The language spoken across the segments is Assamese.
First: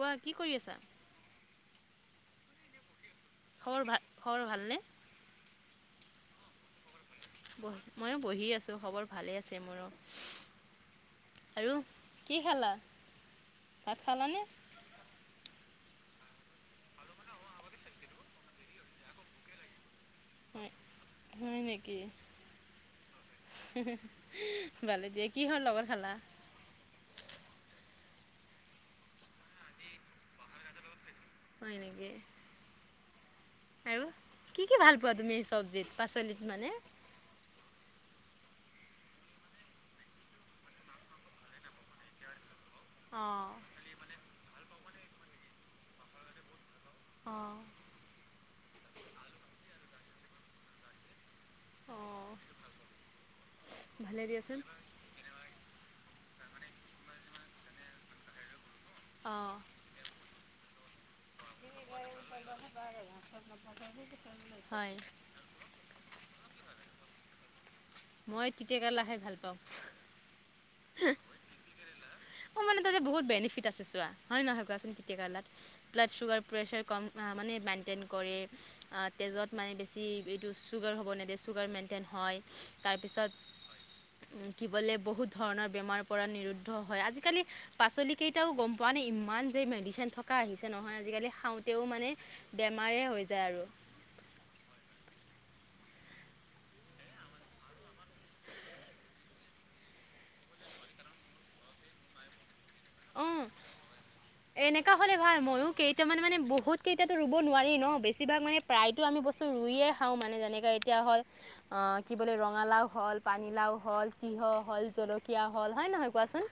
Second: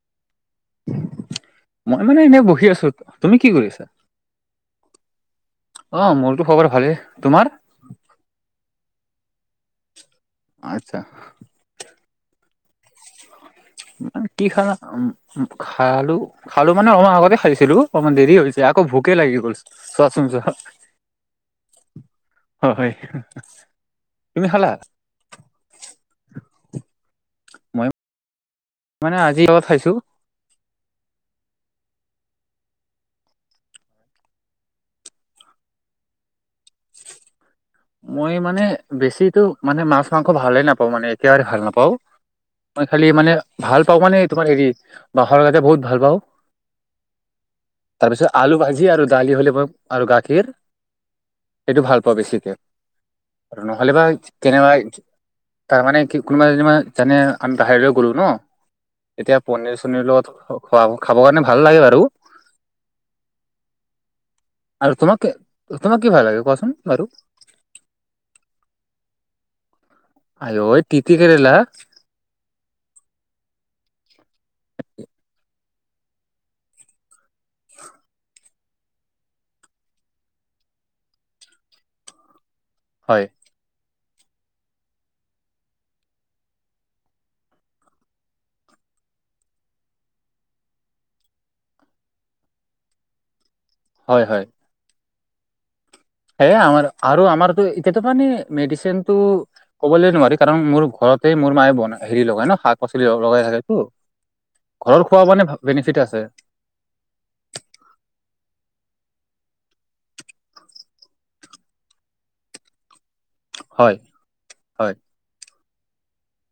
কোৱা কি কৰি আছা? মই মানে এনেই বহি আছো তুমি কি কৰি খবৰ আছা ভাল খবৰ ভালনে? অ মোৰতো খবৰ ভালেই। তোমাৰ? ময়ো বহি আছো খবৰ ভালে আছে মোৰো। আচ্ছা, আৰু কি খালা ভাত খালানে? কি খানা, উম। খালো, খালো মানে অলমান আগতে খাইছিলো। অকমান দেৰি হৈ হৈছে আকৌ ভোকে লাগি গল। ছোৱা চোন ছোৱা। হয় হয় নেকি? তুমি খালা? ভালে দিয়ে কি হল লগত খালা? মই মানে আজি লগত খাইছো। হয় এনেকে আৰু কি কি ভাল পোৱা তুমি চব্জিত পাচলিত মানে? মই মানে বেছিটো মানে মাছ মাংস ভালে নাপাওঁ মানে একেবাৰে ভাল নাপাওঁ। মই খালি মানে অঁ ভাল পাও তোমাৰ হেৰি বাঁহৰ গাজে বহুত ভাল পাওঁ। অঁ তাৰপিছত আলু ভাজি আৰু দালি হ'লে আৰু গাখীৰ সেইটো ভাল পোৱা অঁ বেছিকে আৰু নহ'লে বা ভালে দিয়াচোন কেনেবা তাৰ মানে কি কোনোবা যেন জানে আমি বাহিৰলৈ গ'লো ন, এতিয়া অঁ পনিৰ চনিৰ লগত খোৱা খাবৰ কাৰণে। ভাল লাগে বাৰু [unintelligible] আৰু তোমাক তোমাক কি ভাল লাগে কোৱাচোন বাৰু? মই তিতাকেৰেলা খাই ভাল পাওঁ। আই ঐ টিতি কেৰেলা। অ মানে তাতে বহুত বেনিফিট আছে চোৱা হয়, নহয় কোৱাচোন তিতি কেৰেলা ত ব্লড চুগাৰ প্ৰেছাৰ কম মানে মেইনটেইন কৰে তেজত মানে বেছি এইটো চুগাৰ হ'ব নিদিয়ে। চুগাৰ মেইনটেইন হয়। হয় তাৰপিছত কি বোলে বহুত ধৰণৰ বেমাৰ পৰা নিৰুদ্ধ হয়। আজিকালি পাচলি কেইটাও গম পোৱা নে ইমান। ইমান যে মেডিচিন থকা আহিছে নহয় আজিকালি খাওঁতেও মানে বেমাৰে হৈ যায় আৰু। হয়, হয়। এ আমাৰ আৰু আমাৰতো এতিয়াতো মানে মেডিচিন টো ক'বলে নোৱাৰি। কাৰণ মোৰ ঘৰত ততেই মোৰ মায়ে বন হেৰি লগাই ন শাক-পাচলি অঁ লগাই থাকে তো। এনেকা হ'লে ভাল। ময়ো কেইটামান আছে মানে বহুত কেইটাতো ৰুব নোৱাৰি ন, বেছিভাগ মানে প্ৰায়তো আমি বস্তু ৰুইয়ে খাওঁ মানে যেনেকাে এতিয়া হ'ল অ, কি বোলে ৰঙালাও হ'ল। পানীলাও হয় হ'ল, তিয়ঁহ হ'ল, হয় জলকীয়া হ'ল হয় নহয় কোৱাচোন?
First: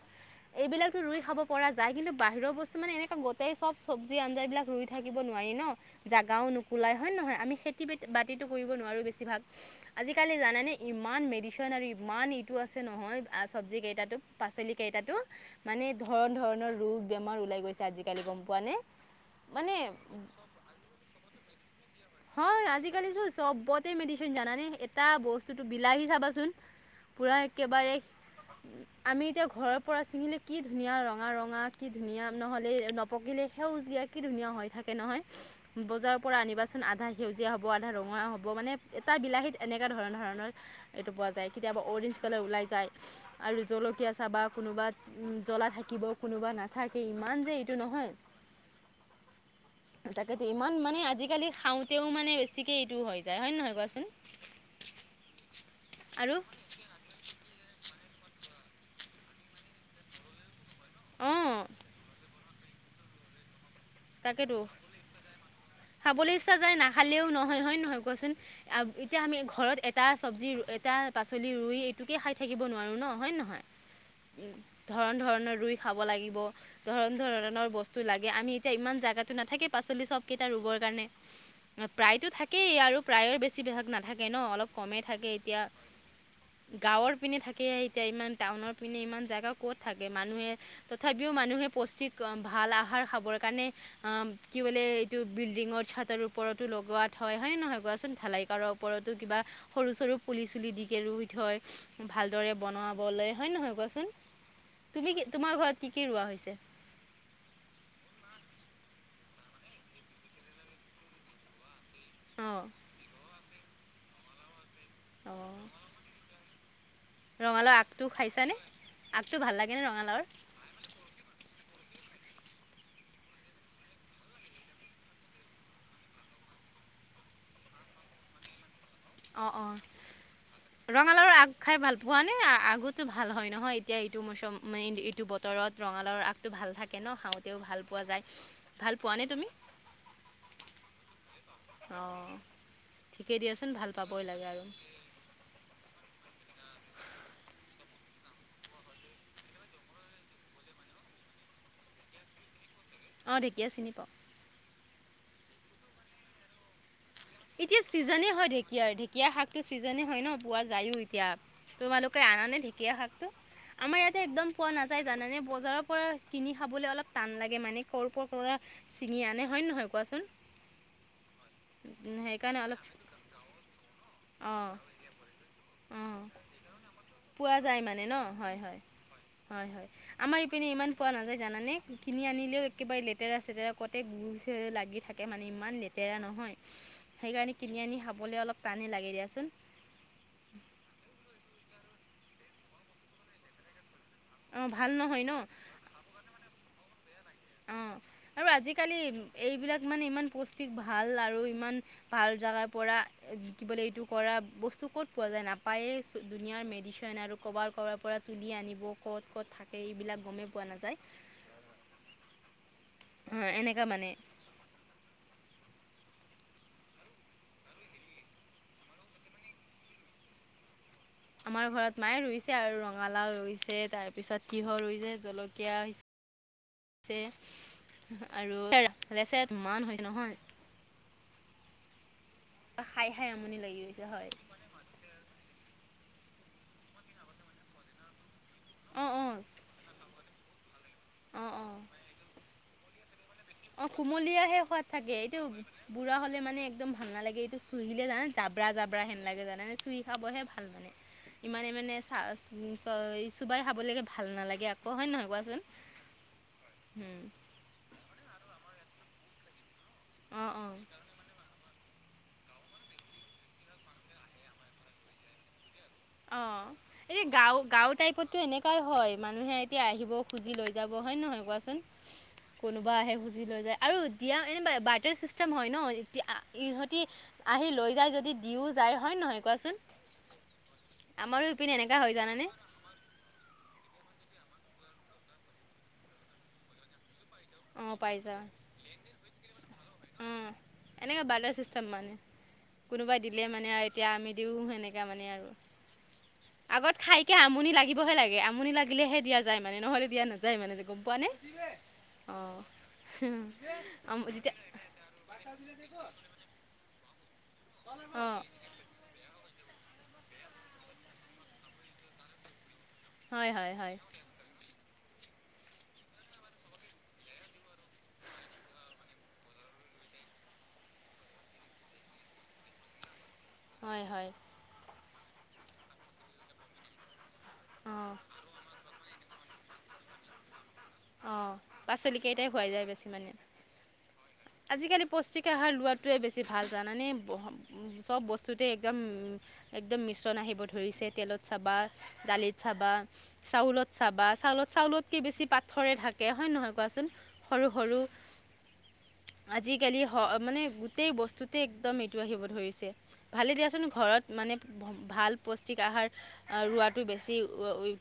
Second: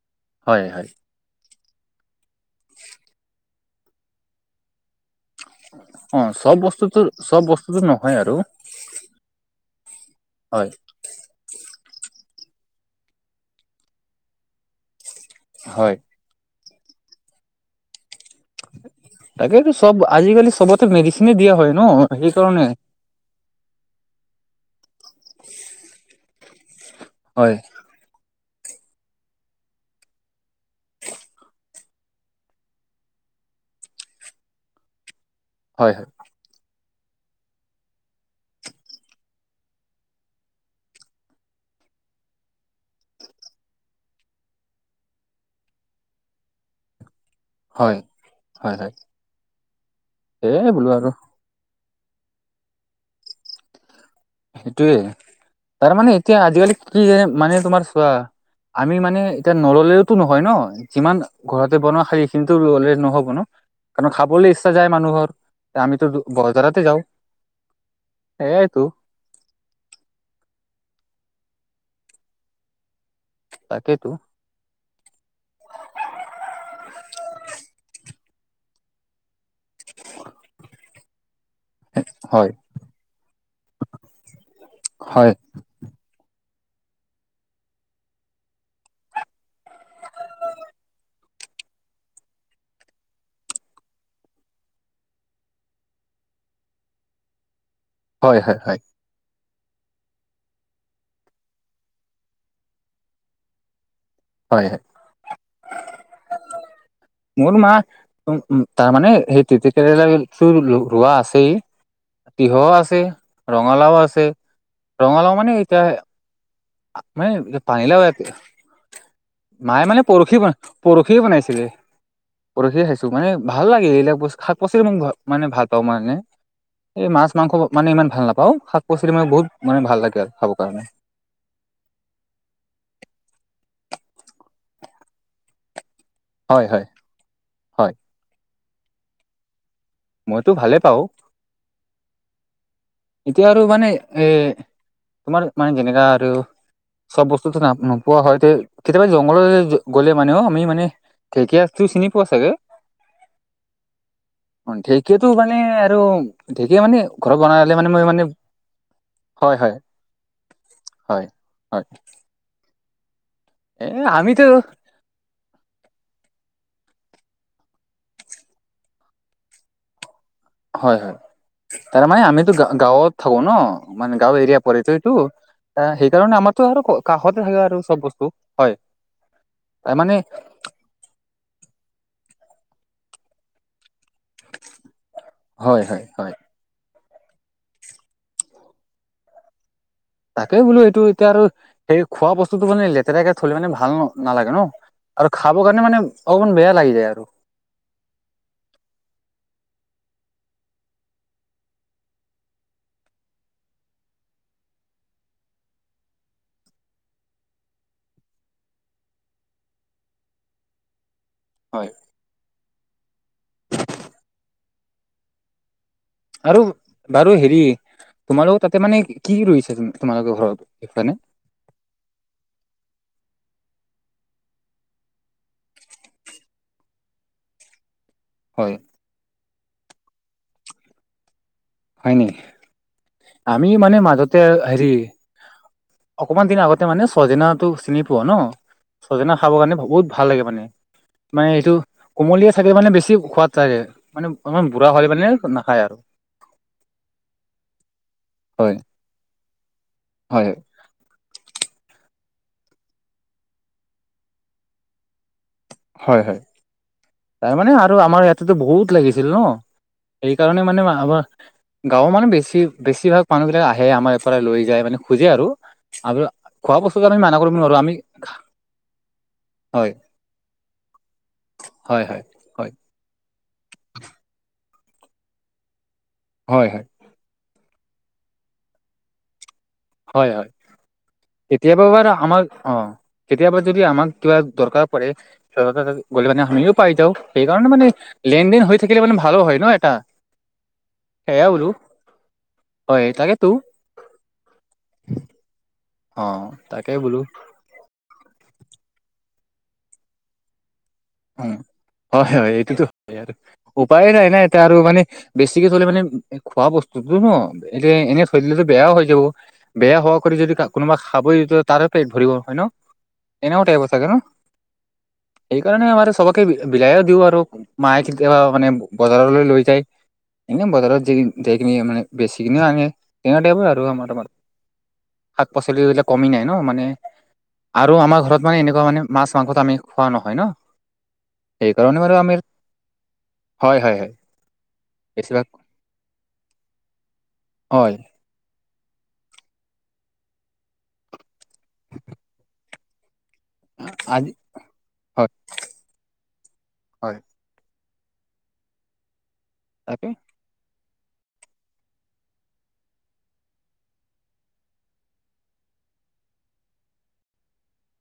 হয়, হয়। এইবিলাকতো ৰুই খাব পৰা যায়। কিন্তু বাহিৰৰ বস্তু মানে এনেকোৱা গোটেই চব্জি-আঞ্জ বিলাক ৰুই থাকি থাকিব নোৱাৰি ন, অ জাগাও চব নোকোলাই বস্তুতো হয় নে নহয়? চব আমি বস্তুতো নহয় আৰু খেতি-বাতিতো কৰিব নোৱাৰো বেছিভাগ। আজিকালি হয় জানোনে? ইমান মেডিচিন আৰু ইমান আছে নহয় আহ চব্জি কেইটাতো পাচলি কেইটা তো মানে হয় ধৰন-ধৰণৰ ৰোগ বেমাৰ ওলাই গৈছে আজিকালি গম পোৱা নে? তাকেইতো মানে চব আজিকালি চবতে মেডিচিনে দিয়া হয় ন হয়, সেইকাৰণে আজিকালি চবতে মেডিচিন ইনজেকচন জানানে এটা বস্তুতটো বিলাহী চাবাচোন পুৰা হয়, একেবাৰে আমি এতিয়া ঘৰৰ পৰা চিঙিলো কি ধুনীয়া ৰঙা ৰঙা কি ধুনীয়া নহ'লে নপকিলে সেউজীয়া কি ধুনীয়া হৈ থাকে নহয়। হয়, হয়, বজাৰৰ পৰা আনিবাচোন। আধা সেউজীয়া হ'ব, আধা ৰঙা হ'ব মানে এটা বিলাহীত এনেকুৱা ধৰণৰ ধৰণৰ এইটো পোৱা যায়। অৰেঞ্জ কালাৰ ওলাই যায়, আৰু জলকীয়া চাবা কোনোবা উম, জ্বলা থাকিব কোনোবা নাথাকে ইমান। যে এইটো হয়, হয়, হয়। তাকেইতো সেয়ে ইমান বোলো মানে আৰু আজিকালি খাওঁতেও মানে বেছিকে এইটো হৈ যায় হয় নে নহয় কোৱাচোন? সেইটোয়ে তাৰ মানে আৰু এতিয়া আজিকালি কি যে মানে তোমাৰ চোৱা আমি মানে এতিয়া নললেওতো নহয় ন যিমান অঁ ঘৰতে বনোৱা শাৰী কিন্তু ৰুলেই নহ'ব ন? কিন্তু খাবলৈ তাকেতো ইচ্ছা যায় মানুহৰ। আমিতো খাবলৈ ইচ্ছা যায় বজাৰতে যাওঁ নাখালেও নহয় হয়ে নহয় কোৱাচোন? সেয়াইতো এতিয়া আমি ঘৰত এটা চব্জি এটা পাচলি ৰুই এইটোকে খাই থাকিব নোৱাৰোঁ ন? হয় নহয়? তাকেইতো ধৰণ-ধৰণৰ ৰুই খাব লাগিব। ধৰণৰ বস্তু লাগে, আমি এতিয়া ইমান জাগাতো নাথাকে পাচলি চবকেইটা ৰুবৰ কাৰণে। প্ৰায়তো হয়, থাকেই, আৰু প্ৰায়ে বেছিভাগ নাথাকে ন অলপ কমেই থাকে হয়, এতিয়া। গাঁৱৰ পিনে থাকে এতিয়া ইমান টাউনৰ পিনে ইমান জেগা ক'ত থাকে? মানুহে তথাপিও ম মানুহে পুষ্টিক ভাল আহাৰ খাব কাৰণে আ কি বোলে এইটো বিল্ডিঙৰ চাতৰ ওপৰতো লগোৱাত হয় নে নহয়! কোৱাচোন হয়, হয়, ভালাইকাৰৰ হয়, ওপৰতো কিবা সৰু সৰু পুলি চুলি দিকে ৰুই থয় ভালদৰে বনাবলৈ হয় নহয় কোৱাচোন হয়, হয়, তুমি কি তোমাৰ ঘৰত কি কি ৰোৱা হৈছে মোৰ মা উম উম, তাৰমানে সেই তিতাকেৰেলা ৰোৱা আছেই। অঁ তিহও আছে, ৰঙালাও আছে। ৰঙালাও মানে অঁ এতিয়া ম ৰঙালাওৰ পানী লাউ আগটো খাইছানে আগটো ভাল লাগেনে মায়ে মানে ৰঙালাওৰ পৰখি, বন পৰখি বনাইছিলে। পৰহি খাইছো মানে ভাল লাগে এইবিলাক শাক পাচলি ম মানে ভাল পাওঁ মানে মই এনেই এই মাছ-মাংস মানে ইমান ভাল নাপাওঁ। শাক-পাচলি মানে বহুত অঁ অঁ মানে ভাল লাগে আৰু খাবৰ কাৰণে ৰঙালাওৰ আগ খাই ভাল পোৱা নাই আগতো ভাল হয় নহয়। এতিয়া এইটো মৌচম মানে এইটো বতৰত ৰঙালাউৰ আগটো হয় ভাল হয় থাকে ন খাওঁতেও ভাল হয় পোৱা যায়। ভাল পোৱা নে তুমি? মইতো ভালে পাওঁ। অ' ঠিকেই এতিয়া আৰু দিয়াচোন মানে ভাল পাবই এ লাগে আৰু। তোমাৰ মানে যেনেকা আৰু, চব বস্তুটো নপ পোৱা হয় কেতিয়াবা জংঘললৈ গ'লে মানেও, আমি মানে ঢেঁকীয়াটো চিনি পোৱা চাগে? অ ঢেকীয়া চিনি পাও ঢেঁকীয়াতো মানে আৰু ঢেঁকীয়া মানে ঘৰ বন এতিয়া ছিজনে হয় ঢেঁকীয়াৰ, ঢেঁকীয়াৰ শাকটো ছিজনে হয় ন! পোৱা যায়ো হয় এতিয়া। হয় তোমালোকে আনানে ঢেকীয়া শাক তো? এ আমাৰ ইয়াতে আমিতো একদম পোৱা নাযায় জানানে ব বজাৰৰ পৰা কিনি খাবলৈ অলপ টান লাগে মানে। ক'ৰ ক'ৰ পৰা ছিঙি আনে হয় নে নহয় কোৱাচোন? হয় হয়। তাৰ মানে আমিতো সেইকাৰণে গা অলপ গাঁৱত থাকো ন? মানে গাঁৱৰ এৰিয়াত অঁ পৰে যে এইটো আ অঁ। সেইকাৰণে আমাৰতো আৰু কাষতে পোৱা থাকে যায় আৰু মানে চব ন বস্তু, হয়। হয় হয়। তাৰ মানে আমাৰ ইপিনে ইমান পোৱা নাযায় জানানে? কিনি আনিলেও একেবাৰে লেতেৰা চেতেৰা কতে গু লাগি থাকে মানে হয় ইমান হয় লেতেৰা হয় নহয় সেইকাৰণে কিনি আনি খাবলৈ অলপ টানেই লাগে দিয়াচোন। তাকেই বোলো এইটো এতিয়া আৰু সেই খোৱা বস্তুটো মানে লেতেৰাকে থ'লে মানে ভাল নহয় নালাগে ন? অঁ ভাল নহয় আৰু ন খাব কাৰণে মানে অকমান বেয়া লাগি যায় আৰু। অ আৰু আজিকালি এইবিলাক মানে ইমান পুষ্টিক ভাল আৰু ইমান ভাল জাগাৰ পৰা কি বোলে এইটো কৰা বস্তু ক'ত পোৱা যায় নাপায়েই ধুনীয়াৰ মেডিচিন আৰু ক'ৰবাৰ ক'বাৰ পৰা তুলি আনিব ক'ত ক'ত থাকে এইবিলাক গমেই পোৱা নাযায়। হয়। অ এনেকা মানে আৰু, বাৰু হেৰি। তোমালোকৰ তাতে মানে কি ৰুইছে তোমালোকৰ ঘৰত সেইফালে? আমাৰ ঘৰত মায়ে ৰুইছে আৰু ৰঙালাও ৰুইছে, তাৰপিছত তিঁয়হ ৰুইছে জলকীয়া। আৰু হয় লেচেৰা মান নহয় হয় নি? খাই খাই আমনি আমি লাগি মানে গৈছে হয় মাজতে হেৰি অকমান দিন আগতে মানে চজিনাটো চিনি পোৱা ন? অঁ অঁ ছজিনা খাব কাৰণে বহুত ভাল লাগে মানে। মানে অঁ এইটো অঁ কোমলীয়া চাগে মানে বেছি সোৱাদ থাকে, অঁ মানে কুমলীয়াহে অকমান সোৱাদ বুঢ়া হ'লে থাকে মানে এইটো নাখায় আৰু। বুঢ়া মানে একদম ভাল নালাগে, এইটো চুহিলে জানে জাবৰা হয়। জাবৰা সেন লাগে জানেনে! চুই খাবহে হয় ভাল মানে ইমানে মানে চা চ চুবাই খাবলৈকে ভাল নালাগে আকৌ হয় নহয় কোৱাচোন। হয় হয় তাৰ মানে আৰু আমাৰ ইয়াতেতো বহুত লাগিছিল ন। অঁ সেইকাৰণে অঁ মানে আমাৰ। গাঁৱৰ মানুহ বেছি বেছিভাগ মানুহবিলাক আহে আমাৰ পৰা লৈ যায় মানে খোজে আৰু। আৰু খোৱা ব এ গাঁও গাঁওৰ টাইপতটো এনেকোৱাই হয় মানুহে এতিয়া হয় আহিব খুজি লৈ যাব হয় নহয় কোৱাচোন। হয় হয় হয়। কোনোবা আহে খুজি লৈ যায় আৰু দিয়া এনো বাৰটৰ চিষ্টেম হয় ন এতিয়া হয় হয়। ইহঁতি আহি লৈ যদি দিও যায় হয় নহয় কোৱাচোন। হয় হয় আমাৰো ইপিনে কেতিয়াবা এনেকা বাৰ হৈ আমাক জানানে? অ কেতিয়াবা যদি আমাক কিবা দৰকাৰ পৰে গ'লে মানে আমিও পাই যাওঁ। সেইকাৰণে মান অ', পাইছা লেনদেন হৈ থাকিলে মানে ভাল হয় ন এটা। অ', এনেকা সেয়া বাজাৰ বোলো চিষ্টেম মানে হয় কোনোবাই দিলে তাকেতো মানে এতিয়া আমি দিও সেনেক মানে অ', তাকে আগত বোলো খাইকে আমনি লাগিবহে লাগে। আমনি লাগিলেহে দিয়া যায় মানে নহলে দিয়া নাযায় মানে যে গম পোৱা নে। উম, হয় হয় এইটোতো হয় আৰু উপায়ে নাই অ', নাই যেতিয়া এতিয়া আৰু মানে বেছিকে থলে মানে খোৱা বস্তুটো। অ এতিয়া এনেই অ', থৈ দিলেতো বেয়াও হৈ যাব। বেয়া হোৱা কৰি যদি কোনোবা খাবই তাৰে পেট ভৰিব হয় ন। হয় এনেকুৱা টাইপৰ হয়। চাগে ন? সেইকাৰণে আমাৰ চবকে বিলায়ও দিওঁ আৰু মায়ে কেতিয়াবা মানে বজাৰলৈ লৈ যায়। এ বজাৰত যাই কিনি মানে বেছিকিনি আনে। হেই টাইপ আৰু হয় আমাৰ ত হয়। শাক পাচলি বিলাক কমি নাই ন মানে আৰু অঁ আমাৰ ঘৰত মানে এনেকুৱা মানে মাছ মাংসটো আমি খোৱা নহয় ন। অঁ সেইকাৰণে বাৰু আমাৰ পাচলিকেইটাই খোৱাই যায় বেছি মানে। হয় হয়। আজিকালি বেছিভাগ পুষ্টিক আহাৰ লোৱাটোৱে বেছি ভাল জানানে হয় চব বস্তু। তে একদম একদম মিশ্ৰণ আহিব ধৰিছে তেলত চাবা দালিত চাবা। চাউলত আজি চাবা চাউলত চাউলতকে হয় বেছি পাথৰে থাকে হয় নহয় কোৱাচোন হয় সৰু সৰু আজিকালি তাকে হ মানে। গোটেই বস্তুতে একদম ইটো আহিব ধৰিছে ভালে দিয়াচোন ঘৰত মানে ভাল পুষ্টিক আহ ৰোৱাটো বেছি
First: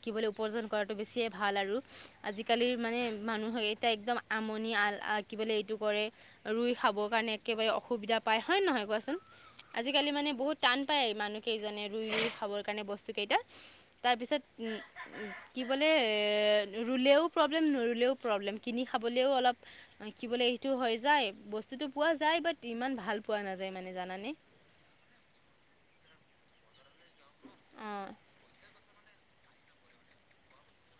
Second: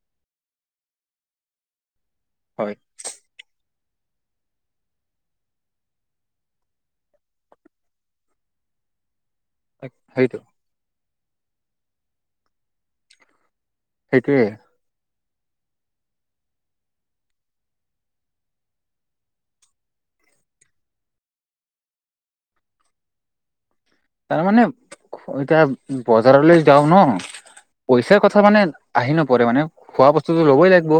কি উপাৰ্জন কৰাটো বেছিয়ে ভাল আৰু। আজিকালিৰ হয় মানে মানুহে এতিয়া একদম আমনি আ কি বলে এইটো। কৰে ৰুই খাবৰ কাৰণে একেবাৰে অসুবিধা পায় হয় নহয় কোৱাচোন। তাক- আজিকালি মানে সেইটো বহুত টান পায় মানুহ কেইজনে ৰুই ৰুই খাবৰ কাৰণে বস্তু কেইটা। তাৰপিছত সেইটোৱে উম। কি বোলে ৰুলেও প্ৰব্লেম নৰুলেও প্ৰব্লেম কিনি খাবলৈও অলপ দেখিবলৈ এইটো হয় যায় বস্তুতটো পোৱা যায় বাট ইমান ভাল পোৱা নাযায়। মানে জানানে তাৰ মানে এতিয়া বজাৰলৈ যাও ন অঁ পইচাৰ কথা মানে আহি নপৰে মানে খোৱা বস্তুটো ল'বই লাগিব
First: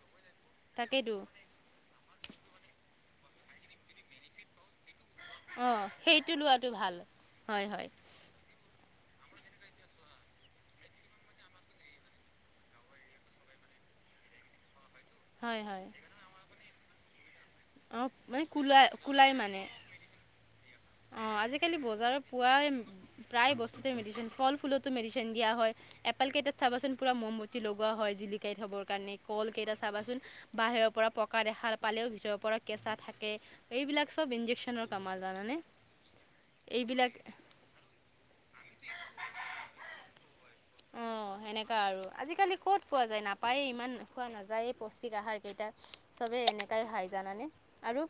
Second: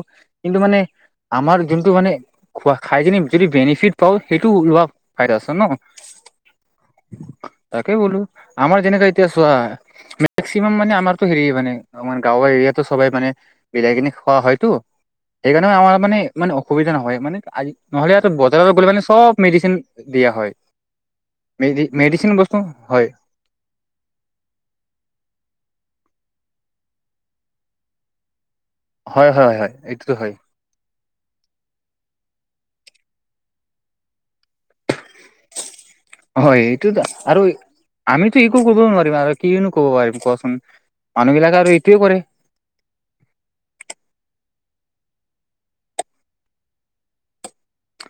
কিন্তু মানে তাকেইতো আমাৰ যোনটো মানে খোৱা খাই য যদি বেনিফিট পাওঁ সেইটো ওলোৱা ফাইদা আছে ন। অঁ সেইটো লোৱাটো ভাল হয় হয় তাকেই বোলো আমাৰ যেনেকেএতিয়া চোৱা। মেক্সিমাম মানে আমাৰতো হেৰি মানে আমাৰ গাঁৱৰ এৰিয়াতো ছবেই মানে মিলাই কিনে খোৱা হয়টো। হয় সেইকাৰণেও হয় আমাৰ মানে মানে অসুবিধা নহয় মানে। আজি অঁ নহলে মানে বজাৰত কুলাই গ'লে মানে কুলাই চব মানে মেডিচিন দিয়া হয়। অ আজিকালি মেডি বজাৰত মেডিচিন পোৱা। বস্তু হয় প্ৰায় বস্তুতে মেডিচিন ফল ফুলতো মেডিচিন দিয়া হয়। এপাল কেইটাত চাবচোন পুৰা মমবাতি লগোৱা হয় জিলিক শাই থবৰ কাৰণে হয় কল হয় হয় কেইটা এইটোতো চাবাচোন হয় বাহিৰৰ পৰা পকা দেখা পালেও ভিতৰৰ পৰা কেঁচা থাকে এইবিলাক চব ইঞ্জেকশ্যনৰ কাম জানানে। হয় এইটোতো এইবিলাক আৰু আমিতো একো কৰিবও নোৱাৰিম আৰু কিনো কব পাৰিম কোৱাচোন। অ মানুহ বিলাকে সেনেকা এইটোয়ে আৰু কৰে আজিকালি ক'ত পোৱা যায় নাপায় ইমান খোৱা নাযায়। পৌষ্টিক আহাৰ কেইটা চবে এনেকাই খাই জানানে আৰু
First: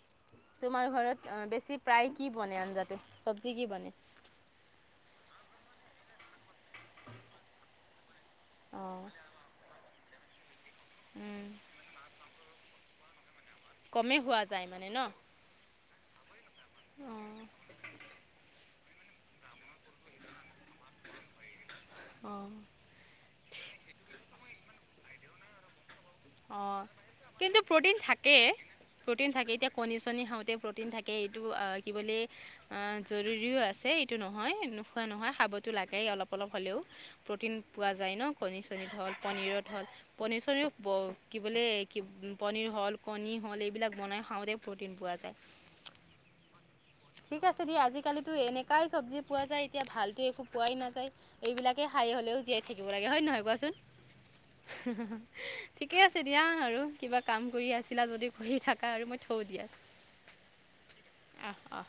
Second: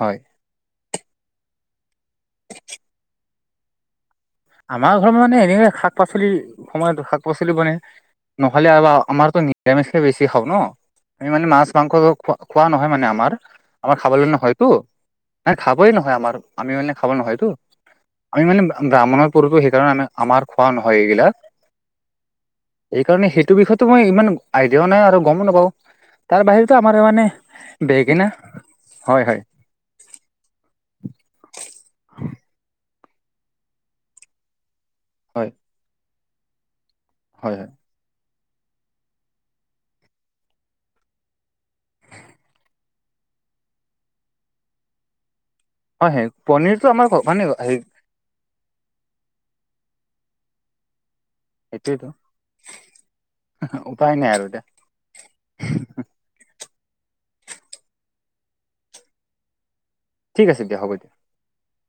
হয় তোমাৰ ঘৰত বেছি প্ৰায় কি বনে আঞ্জাতে চব্জি কি বনে আমাৰ ঘৰত মানে এনে শাক পাচলি সময়তো শাক পাচলি বনে নহ'লে আ অঁ আমাৰতো নিৰামিষকে বেছি খাওঁ ন আমি মানে মাছ কমেই মাংস খোৱা খোৱা নহয় মানে আমাৰ আমাৰ খাবলৈ খোৱা যায় নহয়তো মানে ন খাবই নহয় আমাৰ আমি মানে খাব অঁ নহয়টো আমি মানে ব্ৰাহ্মণৰ সেইকাৰণে আমি আমাৰ খোৱা নহয় এইগিলাক অঁ সেইকাৰণে সেইটো বিষয়ে মই ইমান আইডিয়াও নাই আৰু গমো নাপাওঁ তাৰ বাহিৰেতো অঁ আমাৰ মানে কিন্তু প্ৰ'টিন বেগেনা থাকে হয় প্ৰটিন হয় থাকে এতিয়া কণী চনি খাওঁতে প্ৰটিন থাকে এইটো কি বুলি জৰুৰীও আছে এইটো নহয় নোখোৱা নহয় হয় খাবতো লাগেই অলপ অলপ হ'লেও প্ৰটিন হয় হয় পোৱা যায় ন কণী চনী হল পনীৰত হল পনীৰ চনীৰ কি বোলে পনীৰ হল কণী হল এইবিলাক বনাই খাওঁতে প্ৰটিন পোৱা যায় হয় হয় পনীৰটো আমাৰ ঘ- মানে ঠিক আছে হে দিয়া আজিকালিতো এনেকাই চব্জি পোৱা যায় এতিয়া ভালতো একো পোৱাই নাযায় এইবিলাকে সেইটোৱেতো খাই হলেও জীয়াই থাকিব লাগে হয় নে নহয় কোৱাচোন উপায় নাই আৰু এতিয়া ঠিকে আছে দিয়া আৰু কিবা কাম কৰি আছিলা যদি কৰি থাকা আৰু মই থও দিয়া ঠিক আছে দিয়া হ'ব দিয়া অহ অহ